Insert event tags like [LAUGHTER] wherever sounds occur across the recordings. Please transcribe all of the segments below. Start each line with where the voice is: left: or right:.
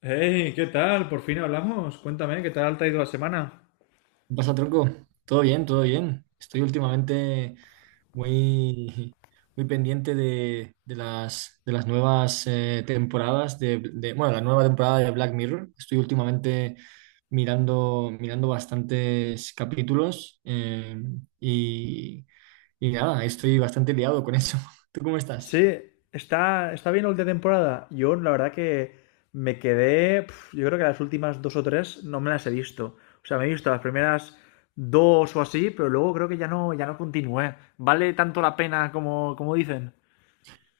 left: Hey, ¿qué tal? Por fin hablamos. Cuéntame, ¿qué tal te ha ido la semana?
right: ¿Qué pasa, tronco? Todo bien, todo bien. Estoy últimamente muy, muy pendiente de las nuevas temporadas de- bueno, la nueva temporada de Black Mirror. Estoy últimamente mirando bastantes capítulos y, y nada, estoy bastante liado con eso. [LAUGHS] ¿Tú cómo estás?
left: Sí, está bien el de temporada. Yo, la verdad que me quedé. Yo creo que las últimas dos o tres no me las he visto. O sea, me he visto las primeras dos o así, pero luego creo que ya no continué. ¿Vale tanto la pena como, como dicen?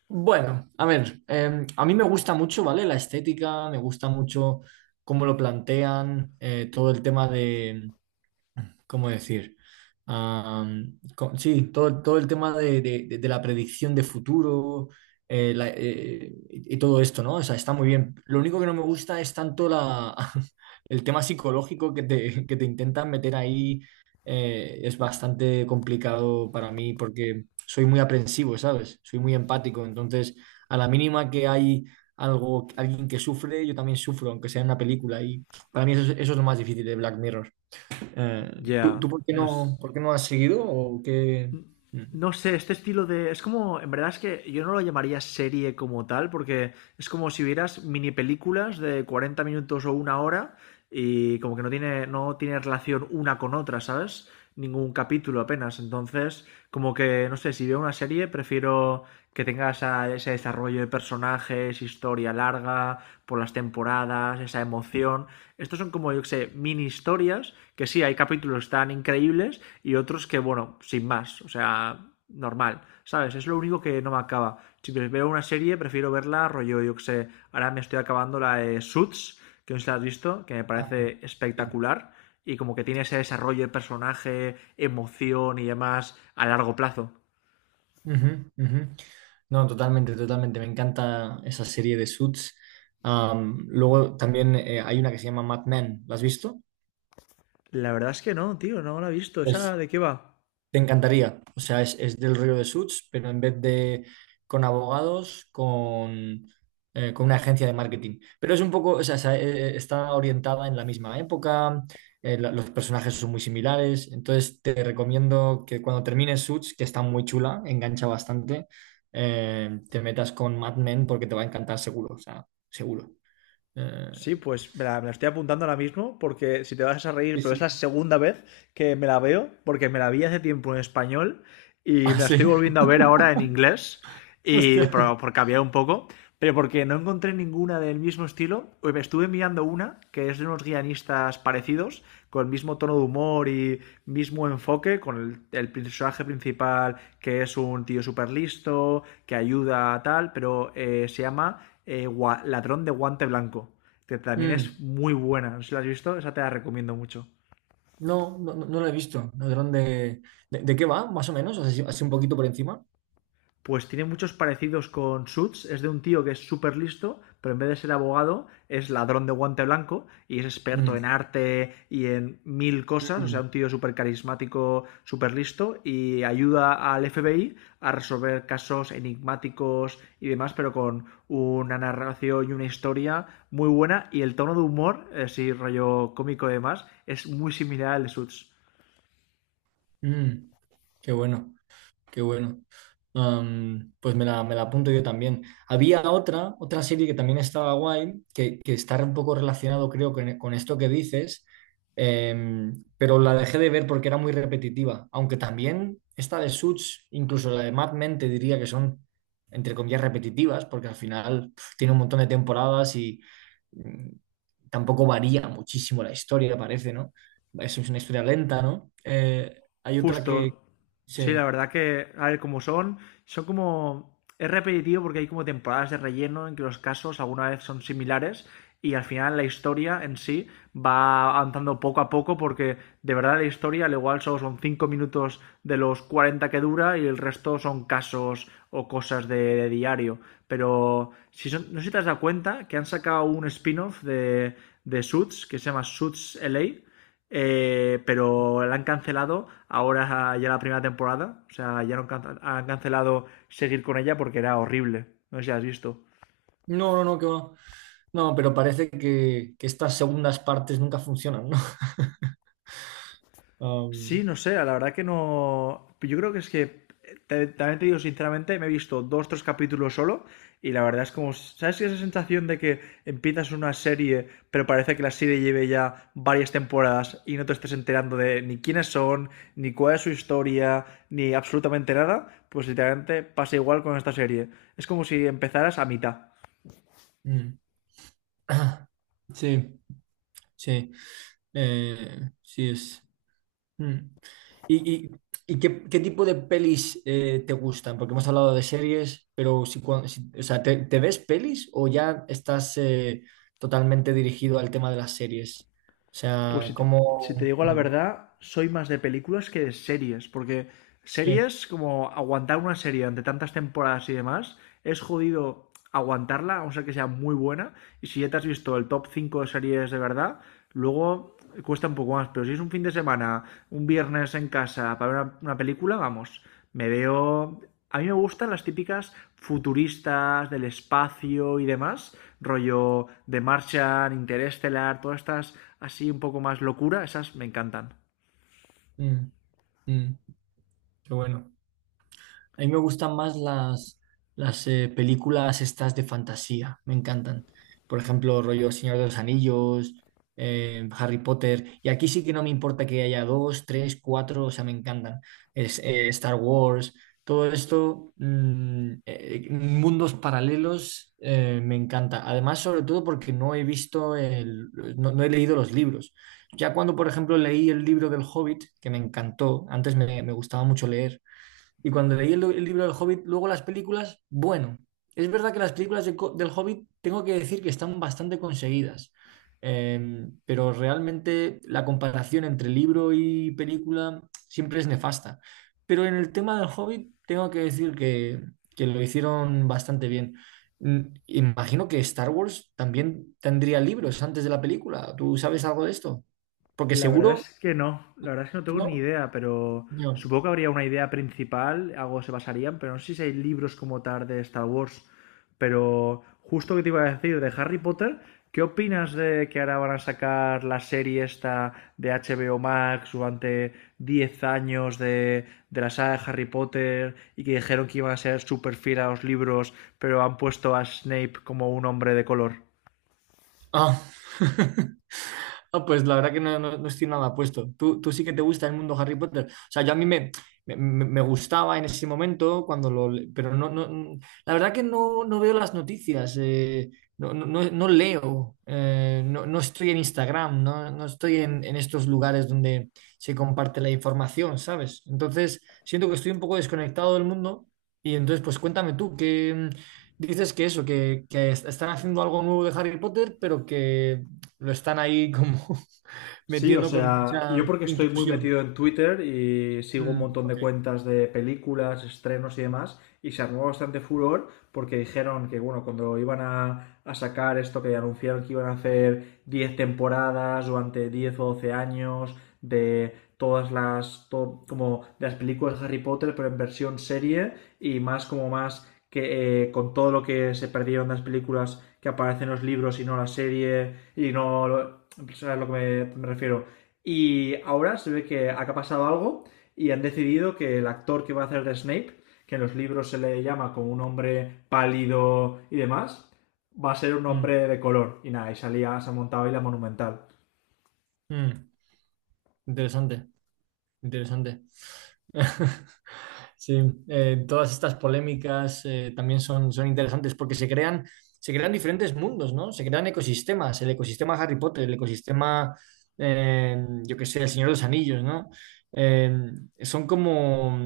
right: Bueno, a ver, a mí me gusta mucho, ¿vale? La estética, me gusta mucho cómo lo plantean, todo el tema de ¿cómo decir? Co- sí, todo el tema de de la predicción de futuro y todo esto, ¿no? O sea, está muy bien. Lo único que no me gusta es tanto la, [LAUGHS] el tema psicológico que te, [LAUGHS] que te intentan meter ahí. Es bastante complicado para mí porque soy muy aprensivo, ¿sabes? Soy muy empático. Entonces, a la mínima que hay algo, alguien que sufre, yo también sufro, aunque sea en una película. Y para mí eso es lo más difícil de Black Mirror. Eh, ¿tú,
left: Ya,
right: tú
left: no sé.
right: por qué no has seguido o qué? Mm.
left: No sé, este estilo de... Es como, en verdad es que yo no lo llamaría serie como tal, porque es como si vieras mini películas de 40 minutos o una hora y como que no tiene relación una con otra, ¿sabes? Ningún capítulo apenas. Entonces, como que, no sé, si veo una serie, prefiero que tenga ese desarrollo de personajes, historia larga, por las temporadas, esa emoción. Estos son como, yo que sé, mini historias que sí, hay capítulos tan increíbles y otros que, bueno, sin más, o sea, normal, ¿sabes? Es lo único que no me acaba. Si veo una serie, prefiero verla rollo, yo que sé, ahora me estoy acabando la de Suits, que no sé si la has visto, que me
right: Ah,
left: parece
right: sí.
left: espectacular y como que tiene ese desarrollo de personaje, emoción y demás a largo plazo.
right: Ujú, ujú. No, totalmente, totalmente. Me encanta esa serie de Suits. Am, luego también hay una que se llama Mad Men. ¿La has visto?
left: La verdad es que no, tío, no la he visto. ¿Esa
right: Pues
left: de qué va?
right: te encantaría. O sea, es del Río de Suits, pero en vez de con abogados, con una agencia de marketing. Pero es un poco, o sea, se- está orientada en la misma época, la- los personajes son muy similares. Entonces, te recomiendo que cuando termines Suits, que está muy chula, engancha bastante, te metas con Mad Men porque te va a encantar seguro, o sea, seguro. Eh,
left: Sí, pues me la estoy apuntando ahora mismo porque si te vas a reír,
right: sí,
left: pero es
right: sí.
left: la
right: [LAUGHS]
left: segunda vez que me la veo, porque me la vi hace tiempo en español y
right: Ah,
left: me la
right: sí.
left: estoy volviendo a
right: [LAUGHS]
left: ver ahora en inglés, y
right: Hostia.
left: por cambiar un poco, pero porque no encontré ninguna del mismo estilo. Pues estuve mirando una que es de unos guionistas parecidos, con el mismo tono de humor y mismo enfoque, con el personaje principal que es un tío súper listo, que ayuda a tal, pero se llama Ladrón de Guante Blanco, que también
right: Mm.
left: es muy buena. No sé si la has visto, esa te la recomiendo mucho.
right: No, lo he visto. ¿Ladrón de qué va, más o menos? Así, así un poquito por encima.
left: Pues tiene muchos parecidos con Suits. Es de un tío que es súper listo, pero en vez de ser abogado, es ladrón de guante blanco y es experto en
right: Mm,
left: arte y en mil cosas. O sea,
right: mm,
left: un tío súper carismático, súper listo y ayuda al FBI a resolver casos enigmáticos y demás, pero con una narración y una historia muy buena. Y el tono de humor, sí, rollo cómico y demás, es muy similar al de Suits.
right: mm, qué bueno. Qué bueno. Am, pues me la apunto yo también. Había otra, otra serie que también estaba guay, que está un poco relacionado, creo, con esto que dices, pero la dejé de ver porque era muy repetitiva. Aunque también esta de Suits, incluso la de Mad Men, te diría que son, entre comillas, repetitivas, porque al final pf, tiene un montón de temporadas y mm, tampoco varía muchísimo la historia, parece, ¿no? Es una historia lenta, ¿no? Hay otra que...
left: Justo. Sí,
right: Sí.
left: la verdad que, a ver, como son, son como... Es repetitivo porque hay como temporadas de relleno en que los casos alguna vez son similares y al final la historia en sí va avanzando poco a poco porque de verdad la historia al igual solo son 5 minutos de los 40 que dura y el resto son casos o cosas de diario. Pero no sé si te has dado cuenta que han sacado un spin-off de Suits que se llama Suits LA, pero la han cancelado ahora ya la primera temporada. O sea, ya no han, cancelado seguir con ella porque era horrible. No sé si has visto.
right: No, no, no, que va. No, pero parece que estas segundas partes nunca funcionan, ¿no? [LAUGHS]
left: Sí,
right: Um,
left: no sé, la verdad que no. Yo creo que es que, también te digo sinceramente, me he visto dos, tres capítulos solo y la verdad es como, ¿sabes esa sensación de que empiezas una serie, pero parece que la serie lleve ya varias temporadas y no te estés enterando de ni quiénes son, ni cuál es su historia, ni absolutamente nada? Pues literalmente pasa igual con esta serie. Es como si empezaras a mitad.
right: mm. [CLEARS THROAT] Sí, sí, sí es. Mm. ¿Y, y- y qué, qué tipo de pelis te gustan? Porque hemos hablado de series, pero si, cua- si- o sea, te ves pelis o ya estás totalmente dirigido al tema de las series? O
left: Pues
right: sea, ¿cómo?
left: si te digo la
right: Mm,
left: verdad, soy más de películas que de series, porque
right: sí,
left: series, como aguantar una serie ante tantas temporadas y demás, es jodido aguantarla, a no ser que sea muy buena, y si ya te has visto el top 5 de series de verdad, luego cuesta un poco más, pero si es un fin de semana, un viernes en casa para ver una película, vamos, me veo a mí me gustan las típicas futuristas del espacio y demás, rollo de Martian, Interestelar, todas estas así un poco más locura, esas me encantan.
right: mm, mm, qué bueno. A mí me gustan más las películas estas de fantasía, me encantan. Por ejemplo, rollo Señor de los Anillos, Harry Potter. Y aquí sí que no me importa que haya dos, tres, cuatro, o sea, me encantan. Es, Star Wars, todo esto, mundos paralelos, me encanta. Además, sobre todo porque no he visto, el- no he leído los libros. Ya cuando, por ejemplo, leí el libro del Hobbit, que me encantó, antes me gustaba mucho leer, y cuando leí el libro del Hobbit, luego las películas, bueno, es verdad que las películas de co- del Hobbit tengo que decir que están bastante conseguidas, pero realmente la comparación entre libro y película siempre es nefasta. Pero en el tema del Hobbit tengo que decir que lo hicieron bastante bien. Mm, imagino que Star Wars también tendría libros antes de la película. ¿Tú sabes algo de esto? Porque
left: La verdad
right: seguro,
left: es que no, la verdad es que no tengo ni
right: ¿no?
left: idea, pero
right: No.
left: supongo que habría una idea principal, algo se basarían, pero no sé si hay libros como tal de Star Wars. Pero justo que te iba a decir de Harry Potter, ¿qué opinas de que ahora van a sacar la serie esta de HBO Max durante 10 años de la saga de Harry Potter y que dijeron que iban a ser súper fiel a los libros, pero han puesto a Snape como un hombre de color?
right: Ah. [LAUGHS] Ah, pues la verdad que no, no- no estoy nada puesto. Tú sí que te gusta el mundo Harry Potter. O sea, yo a mí me gustaba en ese momento cuando lo... le- Pero no, no, la verdad que no, no veo las noticias. No, no, no- no leo. No, no estoy en Instagram. No, no estoy en estos lugares donde se comparte la información, ¿sabes? Entonces, siento que estoy un poco desconectado del mundo. Y entonces, pues cuéntame tú, que dices que eso, que están haciendo algo nuevo de Harry Potter, pero que... Lo están ahí como [LAUGHS]
left: Sí, o
right: metiendo con
left: sea,
right: mucha
left: yo porque estoy muy
right: inclusión.
left: metido en Twitter y sigo un
right: Mm,
left: montón de
right: ok.
left: cuentas de películas, estrenos y demás, y se armó bastante furor porque dijeron que, bueno, cuando a sacar esto que anunciaron que iban a hacer 10 temporadas durante 10 o 12 años de todas las, como de las películas de Harry Potter, pero en versión serie y más como más que con todo lo que se perdieron las películas que aparecen en los libros y no la serie y no lo- sabes a lo que me refiero, y ahora se ve que acá ha pasado algo y han decidido que el actor que va a hacer de Snape, que en los libros se le llama como un hombre pálido y demás, va a ser un
right: Mm,
left: hombre de color, y nada, y salía se ha montado ahí la monumental.
right: mm. Interesante, interesante. [LAUGHS] Sí, todas estas polémicas también son, son interesantes porque se crean diferentes mundos, ¿no? Se crean ecosistemas, el ecosistema Harry Potter, el ecosistema, yo qué sé, el Señor de los Anillos, ¿no? Eh, son como,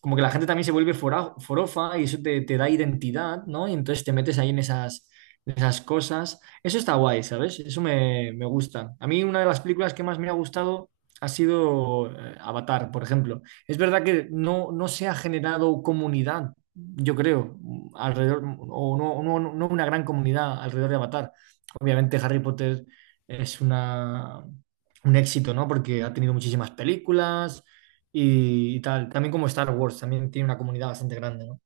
right: como que la gente también se vuelve fora- forofa y eso te, te da identidad, ¿no? Y entonces te metes ahí en esas cosas. Eso está guay, ¿sabes? Eso me, me gusta. A mí una de las películas que más me ha gustado ha sido Avatar, por ejemplo. Es verdad que no, no se ha generado comunidad, yo creo, alrededor, o no, no una gran comunidad alrededor de Avatar. Obviamente Harry Potter es una, un éxito, ¿no? Porque ha tenido muchísimas películas y tal. También como Star Wars, también tiene una comunidad bastante grande, ¿no?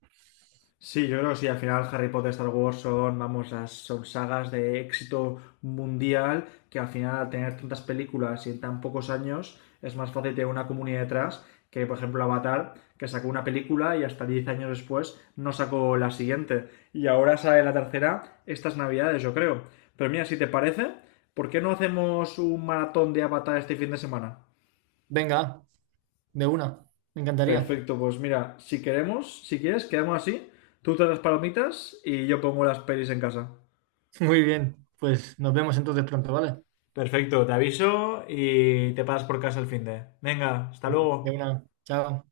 left: Sí, yo creo que sí. Al final, Harry Potter, Star Wars son, vamos, son sagas de éxito mundial que al final, al tener tantas películas y en tan pocos años, es más fácil tener una comunidad detrás que, por ejemplo, Avatar, que sacó una película y hasta 10 años después no sacó la siguiente. Y ahora sale la tercera estas navidades, yo creo. Pero mira, si te parece, ¿por qué no hacemos un maratón de Avatar este fin de semana?
right: Venga, de una, me encantaría.
left: Perfecto, pues mira, si queremos, si quieres, quedamos así. Tú te das palomitas y yo pongo las pelis en casa.
right: [LAUGHS] Muy bien, pues nos vemos entonces pronto, ¿vale?
left: Perfecto, te aviso y te pasas por casa el fin de. Venga, hasta
right: De
left: luego.
right: una, chao.